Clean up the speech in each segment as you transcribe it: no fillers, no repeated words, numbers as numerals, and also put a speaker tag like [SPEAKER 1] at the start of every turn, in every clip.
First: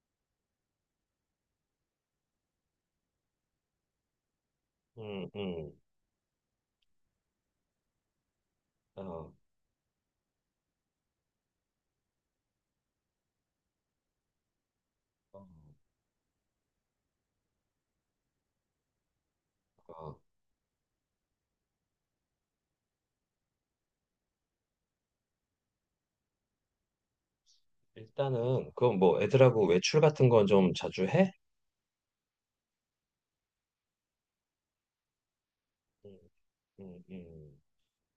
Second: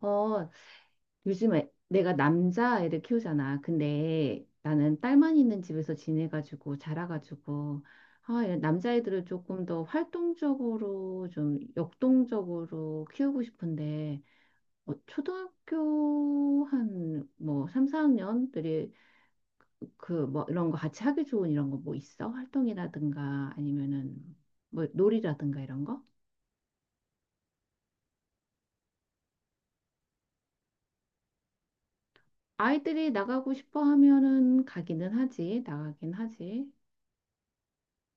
[SPEAKER 1] 어, 요즘에 내가 남자애를 키우잖아. 근데 나는
[SPEAKER 2] 음,
[SPEAKER 1] 딸만 있는
[SPEAKER 2] 음,
[SPEAKER 1] 집에서 지내가지고 자라가지고 이런 남자애들을
[SPEAKER 2] 어,
[SPEAKER 1] 조금 더 활동적으로 좀 역동적으로 키우고 싶은데
[SPEAKER 2] 어,
[SPEAKER 1] 초등학교 한 뭐 삼사학년들이 그
[SPEAKER 2] 어.
[SPEAKER 1] 뭐 이런 거 같이 하기 좋은 이런 거 뭐 있어? 활동이라든가 아니면은 뭐 놀이라든가 이런 거?
[SPEAKER 2] 일단은 그뭐 애들하고 외출 같은 건 좀 자주 해?
[SPEAKER 1] 아이들이 나가고 싶어 하면은 가기는 하지. 나가긴
[SPEAKER 2] 음,
[SPEAKER 1] 하지.
[SPEAKER 2] 음, 음.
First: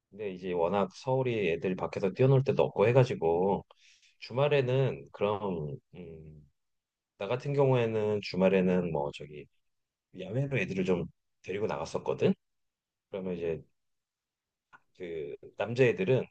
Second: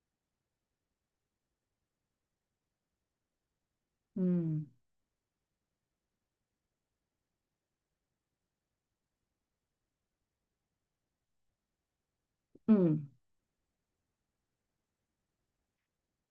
[SPEAKER 2] 근데 이제 워낙 서울이 애들이 밖에서 뛰어놀 때도 없고 해가지고
[SPEAKER 1] 음.
[SPEAKER 2] 주말에는 그럼 나 같은 경우에는 주말에는 뭐 저기 야외로 애들을 좀 데리고 나갔었거든.
[SPEAKER 1] 음,
[SPEAKER 2] 그러면 이제 그 남자애들은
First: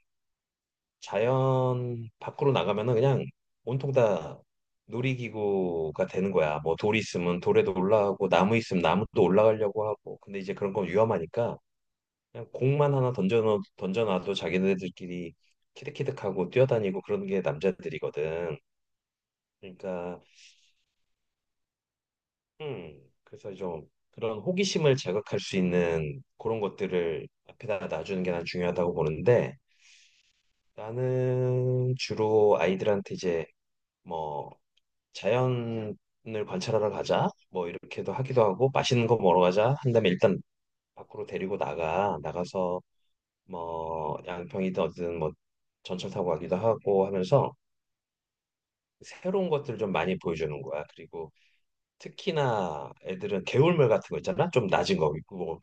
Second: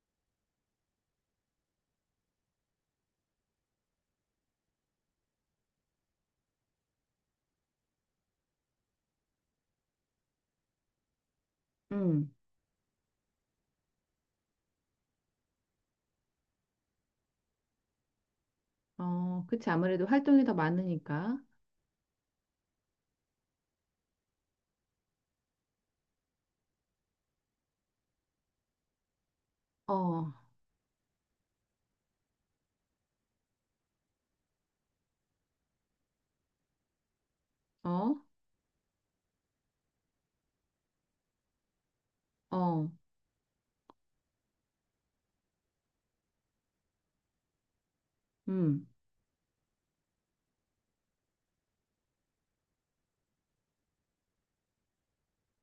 [SPEAKER 2] 자연 밖으로 나가면은 그냥 온통 다 놀이기구가 되는 거야. 뭐 돌 있으면 돌에도 올라가고 나무 있으면 나무도 올라가려고 하고. 근데 이제 그런 건 위험하니까
[SPEAKER 1] 음.
[SPEAKER 2] 그냥 공만 하나 던져놔도 자기네들끼리 키득키득하고 뛰어다니고 그런 게 남자들이거든.
[SPEAKER 1] 어, 그치. 아무래도
[SPEAKER 2] 그러니까
[SPEAKER 1] 활동이 더 많으니까.
[SPEAKER 2] 그래서 좀 그런 호기심을 자극할 수 있는 그런 것들을 앞에다 놔주는 게 난 중요하다고 보는데
[SPEAKER 1] 어,
[SPEAKER 2] 나는 주로 아이들한테 이제 뭐 자연을 관찰하러 가자. 뭐 이렇게도
[SPEAKER 1] 어,
[SPEAKER 2] 하기도 하고 맛있는 거 먹으러 가자. 한 다음에 일단 밖으로 데리고 나가. 나가서
[SPEAKER 1] 어,
[SPEAKER 2] 뭐 양평이든 어디든 뭐 전철 타고 가기도 하고 하면서
[SPEAKER 1] 음.
[SPEAKER 2] 새로운 것들을 좀 많이 보여주는 거야. 그리고 특히나 애들은 개울물 같은 거 있잖아. 좀 낮은 거. 그 뭐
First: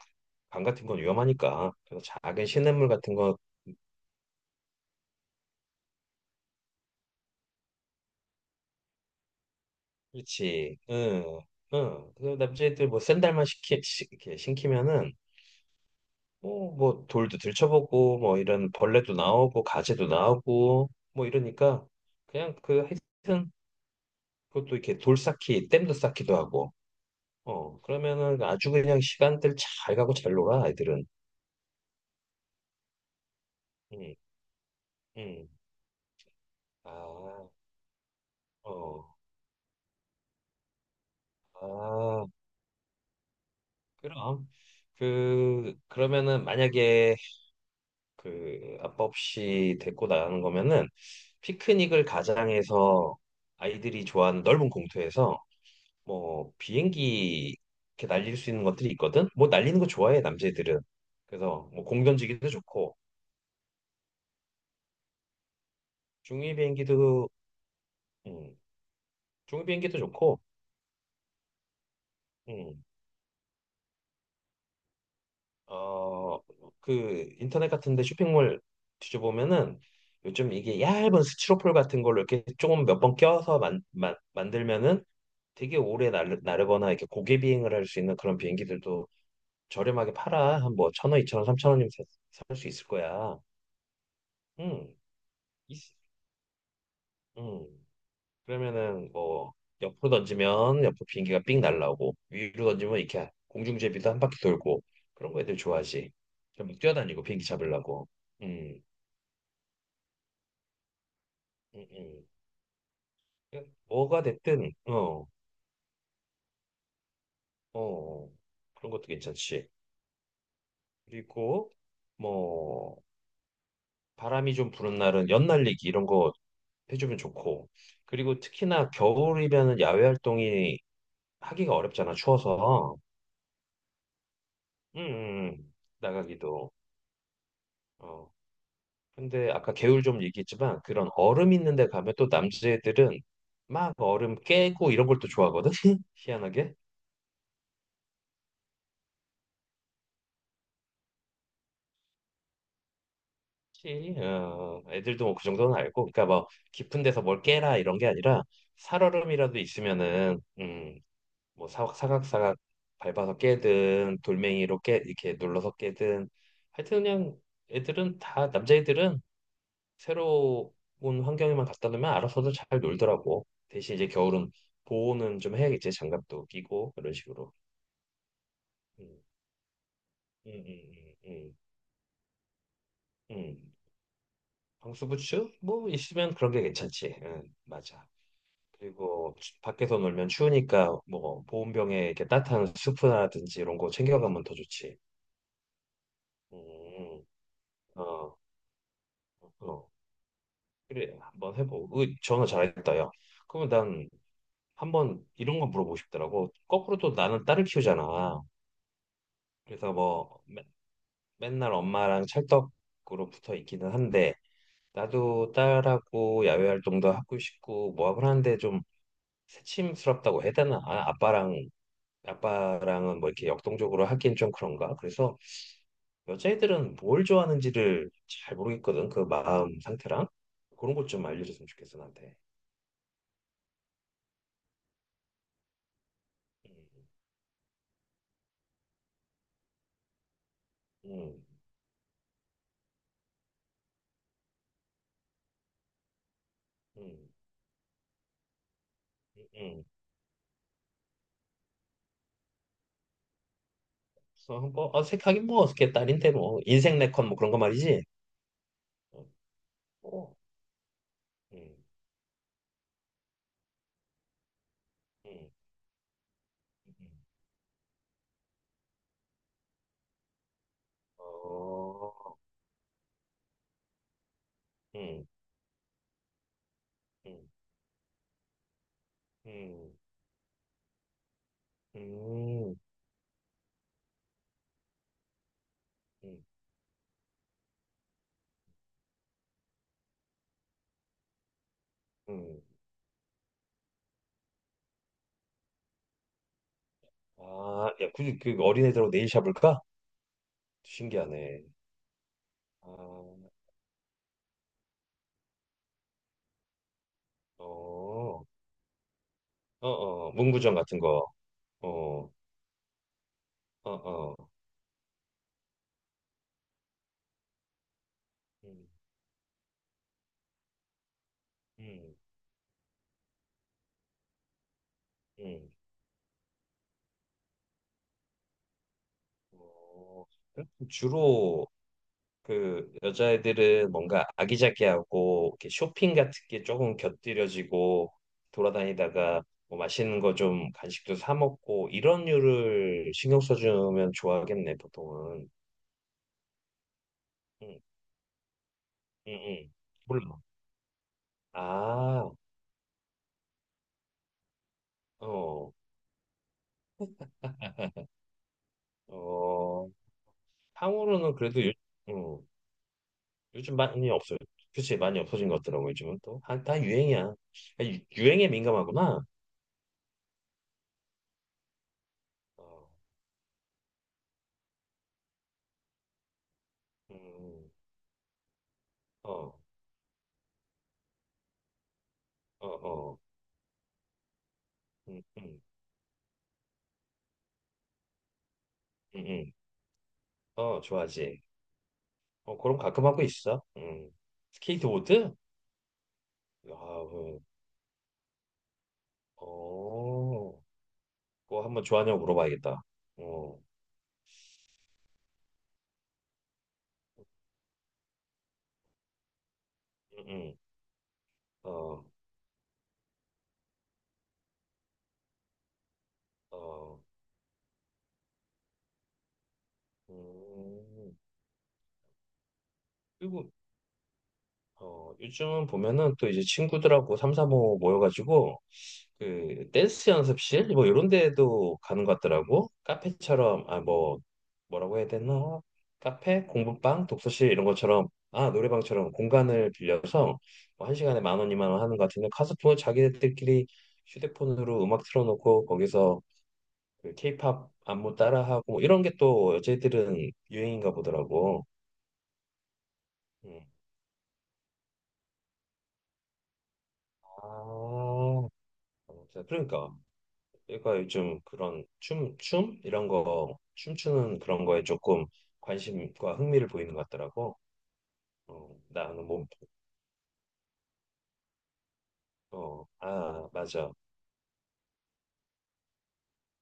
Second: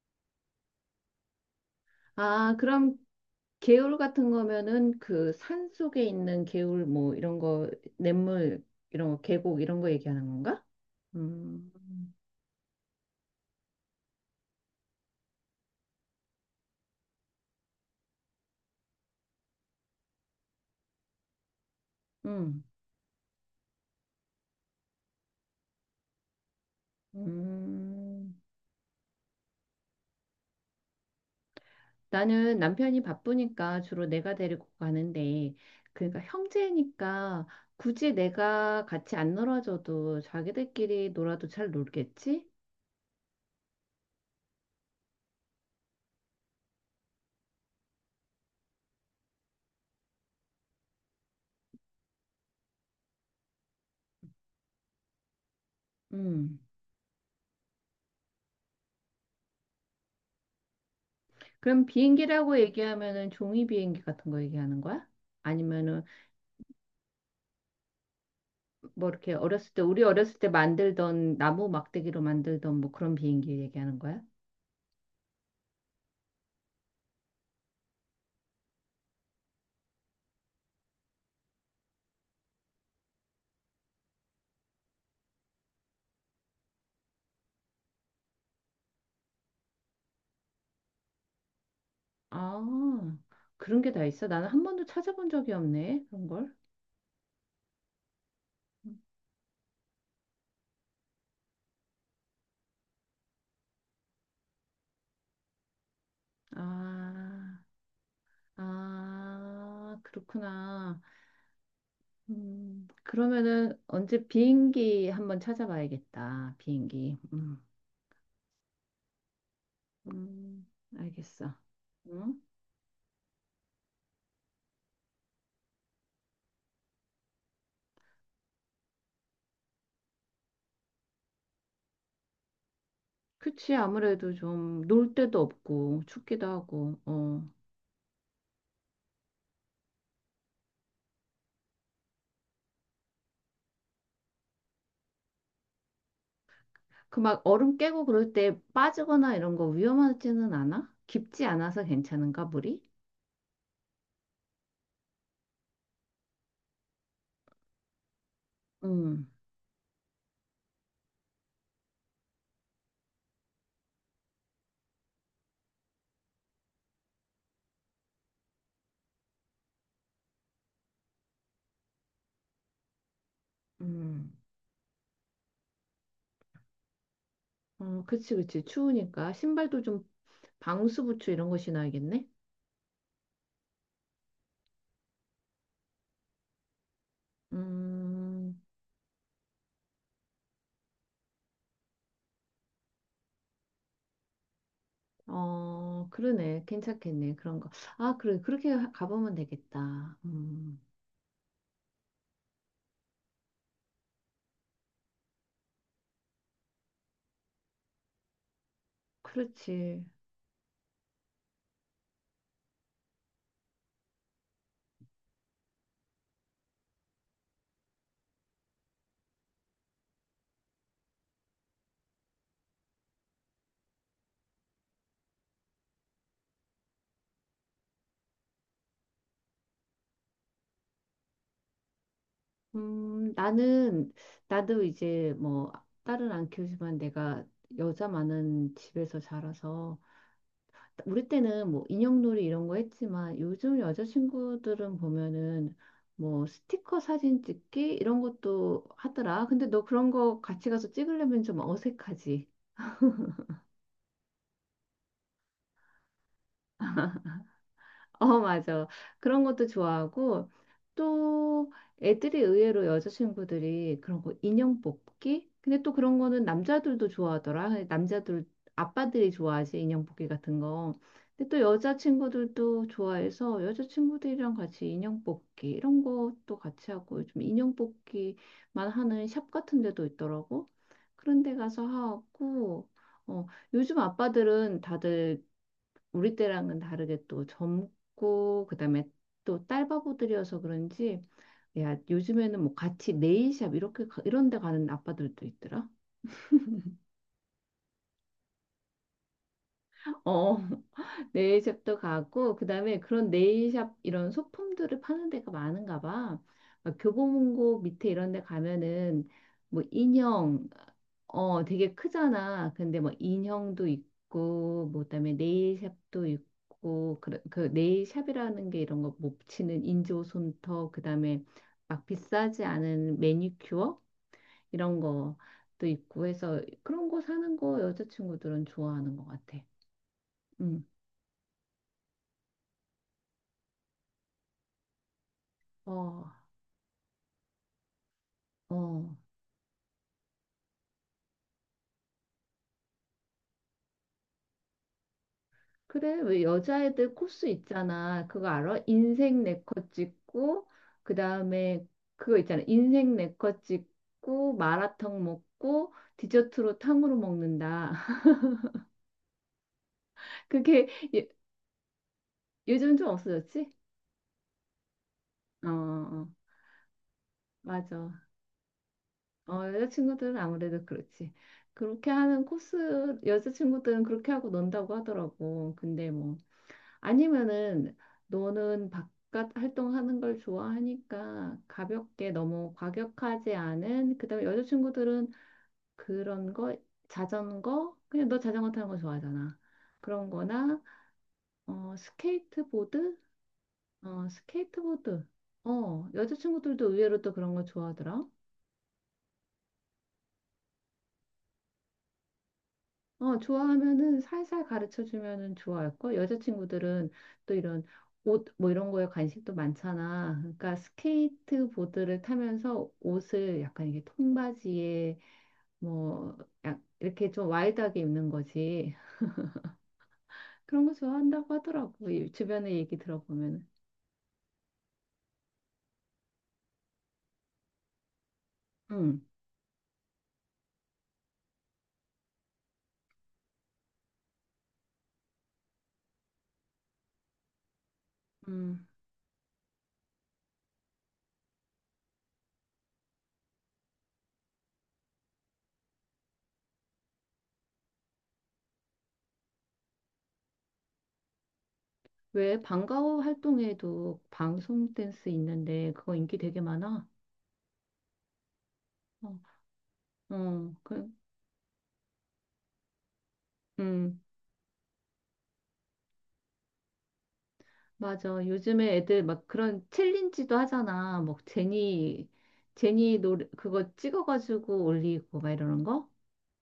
[SPEAKER 2] 강 같은 건 위험하니까. 그래서 작은
[SPEAKER 1] 아,
[SPEAKER 2] 시냇물
[SPEAKER 1] 그럼
[SPEAKER 2] 같은 거.
[SPEAKER 1] 개울 같은 거면은 그 산 속에 있는 개울 뭐 이런 거, 냇물, 이런 거, 계곡 이런 거 얘기하는 건가?
[SPEAKER 2] 그렇지. 응.
[SPEAKER 1] 음,
[SPEAKER 2] 응. 그 남자애들 뭐 샌들만 이렇게 신기면은 뭐, 뭐 돌도 들춰보고 뭐 이런 벌레도 나오고 가재도 나오고 뭐 이러니까 그냥
[SPEAKER 1] 음,
[SPEAKER 2] 그 하여튼 그것도 이렇게 돌 쌓기, 댐도 쌓기도 하고 어
[SPEAKER 1] 음.
[SPEAKER 2] 그러면은 아주 그냥 시간들 잘 가고 잘 놀아 아이들은.
[SPEAKER 1] 나는 남편이 바쁘니까 주로
[SPEAKER 2] 음,
[SPEAKER 1] 내가 데리고
[SPEAKER 2] 음.
[SPEAKER 1] 가는데, 그러니까 형제니까
[SPEAKER 2] 아,
[SPEAKER 1] 굳이 내가
[SPEAKER 2] 어,
[SPEAKER 1] 같이 안 놀아줘도 자기들끼리 놀아도 잘
[SPEAKER 2] 아,
[SPEAKER 1] 놀겠지?
[SPEAKER 2] 그럼 그 그러면은 만약에 그 아빠 없이 데리고 나가는 거면은 피크닉을 가장해서 아이들이 좋아하는 넓은 공터에서 뭐
[SPEAKER 1] 음.
[SPEAKER 2] 비행기 이렇게 날릴 수 있는 것들이 있거든. 뭐 날리는 거 좋아해 남자애들은. 그래서 뭐
[SPEAKER 1] 그럼
[SPEAKER 2] 공 던지기도
[SPEAKER 1] 비행기라고
[SPEAKER 2] 좋고
[SPEAKER 1] 얘기하면은 종이 비행기 같은 거 얘기하는 거야? 아니면은
[SPEAKER 2] 중이 비행기도. 음,
[SPEAKER 1] 뭐 이렇게
[SPEAKER 2] 중
[SPEAKER 1] 어렸을 때
[SPEAKER 2] 비행기도
[SPEAKER 1] 우리 어렸을
[SPEAKER 2] 좋고.
[SPEAKER 1] 때 만들던 나무 막대기로 만들던
[SPEAKER 2] 음,
[SPEAKER 1] 뭐 그런 비행기 얘기하는 거야?
[SPEAKER 2] 어, 그 인터넷 같은데 쇼핑몰 뒤져보면은 요즘 이게 얇은 스티로폴 같은 걸로 이렇게 조금 몇 번 껴서 만들면은 되게 오래 나르거나 이렇게 고개 비행을 할 수 있는 그런 비행기들도 저렴하게 팔아. 한 뭐 1,000원, 2,000원, 삼천 원이면 살
[SPEAKER 1] 아,
[SPEAKER 2] 수 있을 거야.
[SPEAKER 1] 그런 게 다 있어? 나는 한 번도
[SPEAKER 2] 음.
[SPEAKER 1] 찾아본 적이
[SPEAKER 2] 있-
[SPEAKER 1] 없네. 그런 걸.
[SPEAKER 2] 음. 그러면은 뭐 옆으로 던지면 옆으로 비행기가 삥 날라오고 위로 던지면 이렇게 공중제비도 한 바퀴 돌고 그런 거 애들 좋아하지. 전막 뛰어다니고 비행기
[SPEAKER 1] 아,
[SPEAKER 2] 잡으려고. 음,
[SPEAKER 1] 아, 그렇구나.
[SPEAKER 2] 음, 음.
[SPEAKER 1] 그러면은
[SPEAKER 2] 뭐가
[SPEAKER 1] 언제
[SPEAKER 2] 됐든 어,
[SPEAKER 1] 비행기
[SPEAKER 2] 어,
[SPEAKER 1] 한번 찾아봐야겠다. 비행기.
[SPEAKER 2] 어. 그런 것도 괜찮지.
[SPEAKER 1] 음, 알겠어.
[SPEAKER 2] 그리고
[SPEAKER 1] 응?
[SPEAKER 2] 뭐 바람이 좀 부는 날은 연날리기 이런 거 해주면 좋고. 그리고 특히나 겨울이면은 야외 활동이 하기가 어렵잖아 추워서.
[SPEAKER 1] 그치, 아무래도 좀
[SPEAKER 2] 음,
[SPEAKER 1] 놀 데도
[SPEAKER 2] 음, 음.
[SPEAKER 1] 없고 춥기도
[SPEAKER 2] 나가기도.
[SPEAKER 1] 하고, 어.
[SPEAKER 2] 어. 근데 아까 개울 좀 얘기했지만 그런 얼음 있는 데 가면 또 남자애들은 막 얼음 깨고 이런 걸 또 좋아하거든. 희한하게.
[SPEAKER 1] 그 막 얼음 깨고 그럴 때 빠지거나 이런 거 위험하지는 않아? 깊지 않아서 괜찮은가, 물이?
[SPEAKER 2] 혹시, 어, 애들도 뭐 그 정도는 알고. 그러니까 뭐 깊은 데서 뭘 깨라 이런 게 아니라
[SPEAKER 1] 음,
[SPEAKER 2] 살얼음이라도 있으면은 뭐 사각 사각 사각 밟아서 깨든 돌멩이로 깨 이렇게 눌러서 깨든 하여튼 그냥 애들은 다 남자애들은 새로운 환경에만 갖다 놓으면 알아서도 잘 놀더라고. 대신 이제
[SPEAKER 1] 음.
[SPEAKER 2] 겨울은 보호는 좀 해야겠지. 장갑도 끼고 이런 식으로.
[SPEAKER 1] 어, 그치, 그치.
[SPEAKER 2] 음,
[SPEAKER 1] 추우니까 신발도 좀
[SPEAKER 2] 음,
[SPEAKER 1] 방수
[SPEAKER 2] 음,
[SPEAKER 1] 부츠 이런
[SPEAKER 2] 음,
[SPEAKER 1] 거 신어야겠네.
[SPEAKER 2] 음. 방수부츠 뭐 있으면 그런 게 괜찮지. 응, 맞아.
[SPEAKER 1] 음,
[SPEAKER 2] 그리고 밖에서 놀면 추우니까 뭐 보온병에 이렇게 따뜻한 수프라든지 이런 거 챙겨가면 더 좋지.
[SPEAKER 1] 어, 그러네.
[SPEAKER 2] 음,
[SPEAKER 1] 괜찮겠네. 그런 거. 아,
[SPEAKER 2] 어,
[SPEAKER 1] 그래. 그렇게 가보면
[SPEAKER 2] 어. 어.
[SPEAKER 1] 되겠다.
[SPEAKER 2] 그래, 한번 해보고. 으, 전화 잘했다, 야. 그러면 난 한번 이런 거 물어보고 싶더라고. 거꾸로 또 나는 딸을 키우잖아. 그래서
[SPEAKER 1] 그렇지.
[SPEAKER 2] 뭐 맨날 엄마랑 찰떡으로 붙어 있기는 한데 나도 딸하고 야외 활동도 하고 싶고 뭐 하고 하는데 좀 새침스럽다고 해야 되나? 아, 아빠랑은 뭐 이렇게 역동적으로 하기엔 좀 그런가? 그래서 여자애들은 뭘 좋아하는지를 잘 모르겠거든. 그 마음 상태랑 그런 것 좀 알려줬으면 좋겠어 나한테.
[SPEAKER 1] 음, 나는, 나도 이제 뭐, 딸은 안 키우지만
[SPEAKER 2] 음,
[SPEAKER 1] 내가 여자 많은 집에서 자라서, 우리
[SPEAKER 2] 음,
[SPEAKER 1] 때는 뭐, 인형놀이 이런 거 했지만, 요즘 여자친구들은 보면은, 뭐, 스티커
[SPEAKER 2] 음,
[SPEAKER 1] 사진 찍기? 이런 것도 하더라. 근데 너
[SPEAKER 2] 음.
[SPEAKER 1] 그런 거 같이 가서 찍으려면 좀 어색하지.
[SPEAKER 2] 그래서 한번 어색하긴 뭐 어색해 딸인데 뭐 인생 네컷뭐 그런 거 말이지.
[SPEAKER 1] 어, 맞아.
[SPEAKER 2] 어,
[SPEAKER 1] 그런 것도
[SPEAKER 2] 어,
[SPEAKER 1] 좋아하고, 또
[SPEAKER 2] 음,
[SPEAKER 1] 애들이 의외로 여자친구들이 그런 거 인형 뽑기?
[SPEAKER 2] 음.
[SPEAKER 1] 근데 또 그런 거는 남자들도
[SPEAKER 2] 음.
[SPEAKER 1] 좋아하더라. 아빠들이 좋아하지, 인형 뽑기 같은 거. 근데 또
[SPEAKER 2] 어,
[SPEAKER 1] 여자친구들도 좋아해서 여자친구들이랑 같이 인형
[SPEAKER 2] 음,
[SPEAKER 1] 뽑기 이런 것도 같이 하고 요즘
[SPEAKER 2] 음,
[SPEAKER 1] 인형 뽑기만 하는 샵 같은
[SPEAKER 2] 음,
[SPEAKER 1] 데도 있더라고. 그런 데 가서
[SPEAKER 2] 음,
[SPEAKER 1] 하고, 어, 요즘 아빠들은 다들 우리
[SPEAKER 2] 음,
[SPEAKER 1] 때랑은 다르게 또 젊고 그다음에 또 딸바보들이어서 그런지 야 요즘에는
[SPEAKER 2] 음.
[SPEAKER 1] 뭐 같이 네일샵 이렇게 이런 데 가는 아빠들도 있더라.
[SPEAKER 2] 아, 야, 굳이 그 어린애들하고 네일 샵을까?
[SPEAKER 1] 어
[SPEAKER 2] 신기하네.
[SPEAKER 1] 네일샵도 가고
[SPEAKER 2] 아,
[SPEAKER 1] 그다음에 그런
[SPEAKER 2] 어,
[SPEAKER 1] 네일샵 이런 소품들을 파는 데가 많은가 봐. 막 교보문고 밑에 이런 데
[SPEAKER 2] 어,
[SPEAKER 1] 가면은 뭐
[SPEAKER 2] 어,
[SPEAKER 1] 인형
[SPEAKER 2] 문구점 같은 거.
[SPEAKER 1] 어, 되게
[SPEAKER 2] 어,
[SPEAKER 1] 크잖아. 근데 뭐 인형도
[SPEAKER 2] 어, 어.
[SPEAKER 1] 있고, 뭐 그다음에 네일샵도 있고, 그 네일샵이라는 게
[SPEAKER 2] 음,
[SPEAKER 1] 이런 거 못 치는 인조 손톱, 그다음에 막
[SPEAKER 2] 음,
[SPEAKER 1] 비싸지 않은 매니큐어 이런
[SPEAKER 2] 음.
[SPEAKER 1] 것도 있고 해서 그런 거 사는 거 여자친구들은 좋아하는 것 같아.
[SPEAKER 2] 어, 그럼
[SPEAKER 1] 음,
[SPEAKER 2] 주로 그 여자애들은 뭔가 아기자기하고 이렇게 쇼핑
[SPEAKER 1] 어,
[SPEAKER 2] 같은 게 조금 곁들여지고
[SPEAKER 1] 어.
[SPEAKER 2] 돌아다니다가 뭐 맛있는 거 좀 간식도 사 먹고 이런 류를 신경 써주면 좋아하겠네 보통은.
[SPEAKER 1] 그래, 왜 여자애들 코스
[SPEAKER 2] 응,
[SPEAKER 1] 있잖아. 그거 알아?
[SPEAKER 2] 응,
[SPEAKER 1] 인생
[SPEAKER 2] 응.
[SPEAKER 1] 네컷
[SPEAKER 2] 몰라.
[SPEAKER 1] 찍고, 그 다음에
[SPEAKER 2] 아,
[SPEAKER 1] 그거 있잖아. 인생 네컷 찍고, 마라탕
[SPEAKER 2] 어,
[SPEAKER 1] 먹고, 디저트로 탕후루 먹는다.
[SPEAKER 2] 어.
[SPEAKER 1] 그게 요-
[SPEAKER 2] 탕후루는 그래도 요, 음,
[SPEAKER 1] 요즘 좀 없어졌지?
[SPEAKER 2] 요즘 많이 없어요. 그치, 많이 없어진 것
[SPEAKER 1] 어,
[SPEAKER 2] 같더라고 요즘은
[SPEAKER 1] 어,
[SPEAKER 2] 또. 다 유행이야. 아,
[SPEAKER 1] 맞아.
[SPEAKER 2] 유행에 민감하구나.
[SPEAKER 1] 어, 여자친구들은 아무래도 그렇지. 그렇게 하는
[SPEAKER 2] 어,
[SPEAKER 1] 코스, 여자친구들은 그렇게 하고 논다고 하더라고. 근데 뭐,
[SPEAKER 2] 음,
[SPEAKER 1] 아니면은 너는 바깥
[SPEAKER 2] 어,
[SPEAKER 1] 활동하는 걸 좋아하니까 가볍게
[SPEAKER 2] 어,
[SPEAKER 1] 너무
[SPEAKER 2] 어.
[SPEAKER 1] 과격하지 않은 그다음에
[SPEAKER 2] 음,
[SPEAKER 1] 여자친구들은
[SPEAKER 2] 음.
[SPEAKER 1] 그런 거 자전거 그냥 너 자전거 타는 거
[SPEAKER 2] 음, 음.
[SPEAKER 1] 좋아하잖아. 그런 거나
[SPEAKER 2] 어, 좋아하지.
[SPEAKER 1] 어
[SPEAKER 2] 어, 그럼 가끔
[SPEAKER 1] 스케이트보드
[SPEAKER 2] 하고 있어. 음.
[SPEAKER 1] 어 스케이트보드
[SPEAKER 2] 스케이트보드?
[SPEAKER 1] 어
[SPEAKER 2] 아,
[SPEAKER 1] 여자친구들도 의외로 또
[SPEAKER 2] 어,
[SPEAKER 1] 그런 거 좋아하더라.
[SPEAKER 2] 어. 그거 한번 좋아하냐고 물어봐야겠다.
[SPEAKER 1] 어,
[SPEAKER 2] 어,
[SPEAKER 1] 좋아하면은 살살 가르쳐 주면은 좋아할 걸. 여자친구들은 또 이런 옷 뭐 이런 거에 관심도
[SPEAKER 2] 음,
[SPEAKER 1] 많잖아.
[SPEAKER 2] 음.
[SPEAKER 1] 그러니까
[SPEAKER 2] 어,
[SPEAKER 1] 스케이트보드를 타면서 옷을 약간 이게 통바지에 뭐
[SPEAKER 2] 어,
[SPEAKER 1] 이렇게 좀 와일드하게 입는 거지. 그런 거
[SPEAKER 2] 음.
[SPEAKER 1] 좋아한다고 하더라고. 이 주변에 얘기
[SPEAKER 2] 그리고,
[SPEAKER 1] 들어보면.
[SPEAKER 2] 어, 요즘 보면은 또 이제 친구들하고 삼삼오오 모여가지고,
[SPEAKER 1] 응.
[SPEAKER 2] 그, 댄스 연습실? 뭐, 이런 데도 가는 것 같더라고. 카페처럼, 아, 뭐, 뭐라고 해야 되나? 카페, 공부방, 독서실 이런 것처럼 아
[SPEAKER 1] 음.
[SPEAKER 2] 노래방처럼 공간을 빌려서 뭐한 시간에 10,000원, 20,000원 하는 것 같은데 카스프 자기들끼리 휴대폰으로 음악 틀어놓고 거기서 그 케이팝 안무 따라하고 뭐 이런 게 또 여자애들은 유행인가 보더라고.
[SPEAKER 1] 왜 방과후
[SPEAKER 2] 음.
[SPEAKER 1] 활동에도 방송 댄스 있는데 그거 인기 되게 많아?
[SPEAKER 2] 아,
[SPEAKER 1] 어.
[SPEAKER 2] 진짜 그러니까
[SPEAKER 1] 어.
[SPEAKER 2] 얘가
[SPEAKER 1] 그
[SPEAKER 2] 요즘 그런 춤 이런 거
[SPEAKER 1] 음.
[SPEAKER 2] 춤추는 그런 거에 조금 관심과 흥미를 보이는 것 같더라고.
[SPEAKER 1] 맞아.
[SPEAKER 2] 어,
[SPEAKER 1] 요즘에 애들
[SPEAKER 2] 나는 뭐,
[SPEAKER 1] 막 그런 챌린지도 하잖아. 뭐
[SPEAKER 2] 어,
[SPEAKER 1] 제니 노래,
[SPEAKER 2] 아, 맞아.
[SPEAKER 1] 그거 찍어가지고 올리고 막 이러는 거?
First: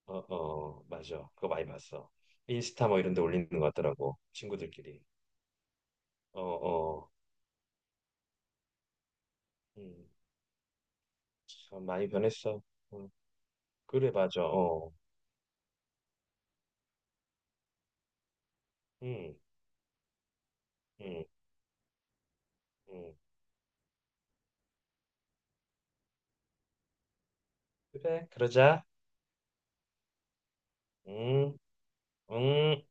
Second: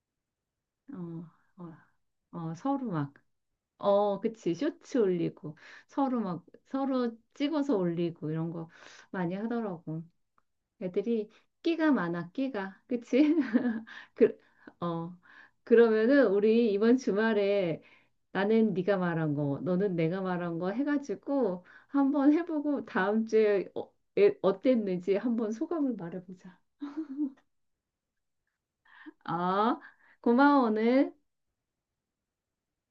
[SPEAKER 2] 어, 어, 맞아.
[SPEAKER 1] 어,
[SPEAKER 2] 그거 많이
[SPEAKER 1] 어,
[SPEAKER 2] 봤어.
[SPEAKER 1] 어, 서로
[SPEAKER 2] 인스타 뭐
[SPEAKER 1] 막,
[SPEAKER 2] 이런 데 올리는 것 같더라고.
[SPEAKER 1] 어, 그치. 쇼츠
[SPEAKER 2] 친구들끼리.
[SPEAKER 1] 올리고, 서로
[SPEAKER 2] 어,
[SPEAKER 1] 막,
[SPEAKER 2] 어.
[SPEAKER 1] 서로 찍어서 올리고 이런 거 많이 하더라고.
[SPEAKER 2] 음,
[SPEAKER 1] 애들이
[SPEAKER 2] 참
[SPEAKER 1] 끼가
[SPEAKER 2] 많이
[SPEAKER 1] 많아,
[SPEAKER 2] 변했어.
[SPEAKER 1] 끼가.
[SPEAKER 2] 음,
[SPEAKER 1] 그치?
[SPEAKER 2] 그래,
[SPEAKER 1] 그,
[SPEAKER 2] 맞아. 어.
[SPEAKER 1] 어. 그러면은 우리 이번 주말에 나는 네가 말한
[SPEAKER 2] 음,
[SPEAKER 1] 거, 너는 내가 말한 거
[SPEAKER 2] 음,
[SPEAKER 1] 해가지고 한번 해보고
[SPEAKER 2] 음.
[SPEAKER 1] 다음 주에 어땠는지 한번 소감을 말해보자.
[SPEAKER 2] 그래, 그러자.
[SPEAKER 1] 아, 고마워, 오늘.
[SPEAKER 2] 음, 음.